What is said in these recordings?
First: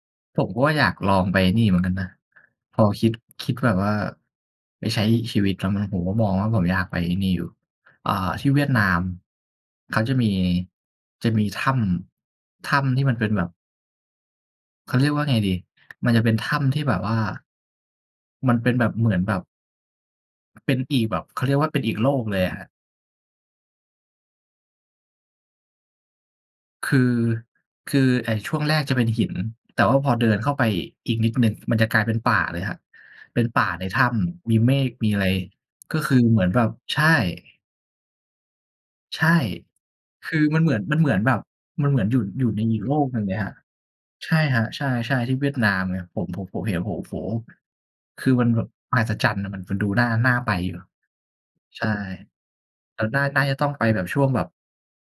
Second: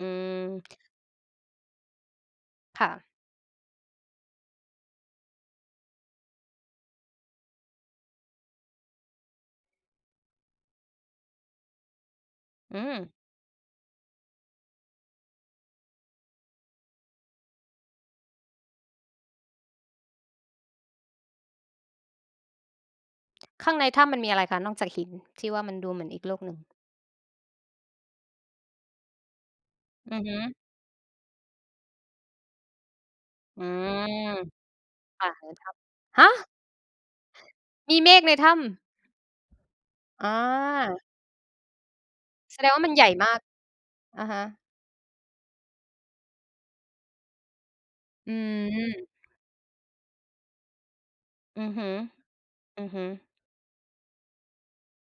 อืผมก็ว่าม อยากลองไปไอ้นี่เหมือนกันนะ พคอ่คะ ิด คิดแบบว่า ไปใช้ชีวิต [unintelligible] ผมก็มองว่าผมอยากไปไอ้นี่อยู่ อ่า ที่เวียดนาม เขาจะมี จะมีถ้ำ ถอื้ำทีม ่มันเป็นแบบ เขาเรียกว่าไงดี มันจะเป็นถ้ำที่แบบว่า มันเป็นแบบ เหมือนแบบ เป็นอีกแบบ เขาเรียกว่าเป็นอีกโลกเลยอะครับ ข้างในถ้ำมันมีอะไรคะ นอกจากหินที่ว่ามันดูเหมือนอีกโลกหนึ่ง? คือ คือไอ้ช่วงแรกจะเป็นหิน แต่ว่าพออือเดิฮนเข้าึ ไปอีกนิดหนึ่ง มันจะกลายเป็นป่าเลยครับ เป็นปอ่ืาในถ้ม ำ มีเมฆ มีอะปไร ่าในถ้ก็คือำ ฮะ! เหมือนแบบ ใช่ มีเมฆในถ้ำ ใช่ อคือมันเหมือน มา ันเหมือนแบบ มันเหมือนอยู่ อยู่แสในดงอวี่กามโัลนใหญก่หนึ่งมเลายก ครับ อะใชฮ่ะ ครับ ใช่ ๆ ที่เวียดนามไง ผม ผม ผมเห็น ผมก็ โอ้โฮ! คอืือมันแบบมหัม ศจรรย์น่ะ มัน มันดูน่า น่าไปอยู่ อือฮใช่ ึ อือฮแต่ึ น่า น่าจะต้องไปแบบช่วงแบบ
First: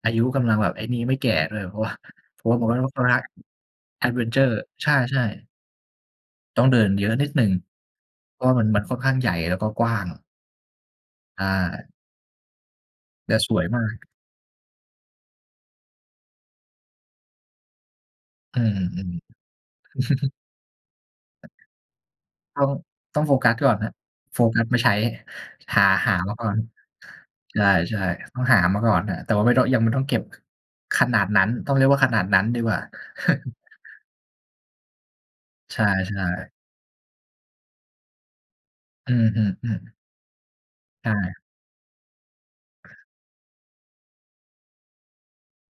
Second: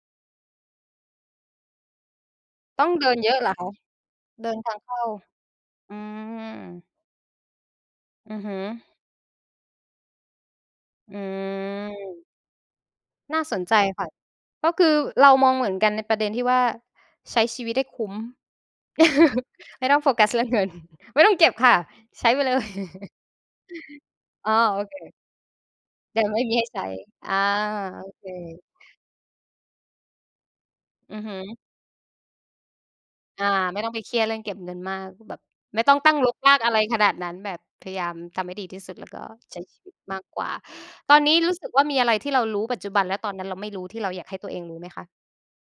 อายุกำลังแบบไอ้นี่ ไม่แก่ด้วย เพราะว่า ผมว่า ต้องเดินเยอะเหรอคะ? แอดเวนเชเดอิร์ นทางใเขช้า ่ ๆ อืม ต้องเดินเยอะนิดหนึ่ง อืเพอราะฮว่ึ ามัน มันค่อนข้างใหญ่แล้วก็กว้าง อือา ม แต่น่าสสวนยใจมาก ค่ะ ก็คือเรามองเหมือนกันในประเด็นที่ว่า ใช้ชีวิตได้คุ้ม อือ ไม่ต้องโฟกัสๆ ๆ เรื่องเงิน ไม่ต้องเก็บค่ะ ใช้ไปเลต้อย ง ต้องโฟกัสก่อนครับ โฟอ้อ กัสมโาอใชเค ้ หา หแาต่มไาม่ก่อมีน ให้ใช้ อา ใชโ่ อเๆ ต้องหาค มาก่อนน่ะ แต่ว่าไม่ต้อง ยังไม่ต้องเก็บ ขอืนาอดฮึ นั้น ต้องเรียกว่าขนาดนั้นดีกว่า อา ไม่ต้องไปเครียดเรื่องเก็บเงินมากแบบ ใไชม่่ ต้องตั้งรกรๆ าก อะไรขนาดนั้น แบบพยายามทำให้ดีที่สุดแล้อวืก็อ ใช้ๆ อือ ชีวิตมากกว่า ใชตอนน่ ี้รู้สึกว่า มีอะไรที่เรารู้ ปัจจุบันและตอนนั้นเราไม่รู้ ที่เราอยากให้ตัวเองรู้ไหมคะ?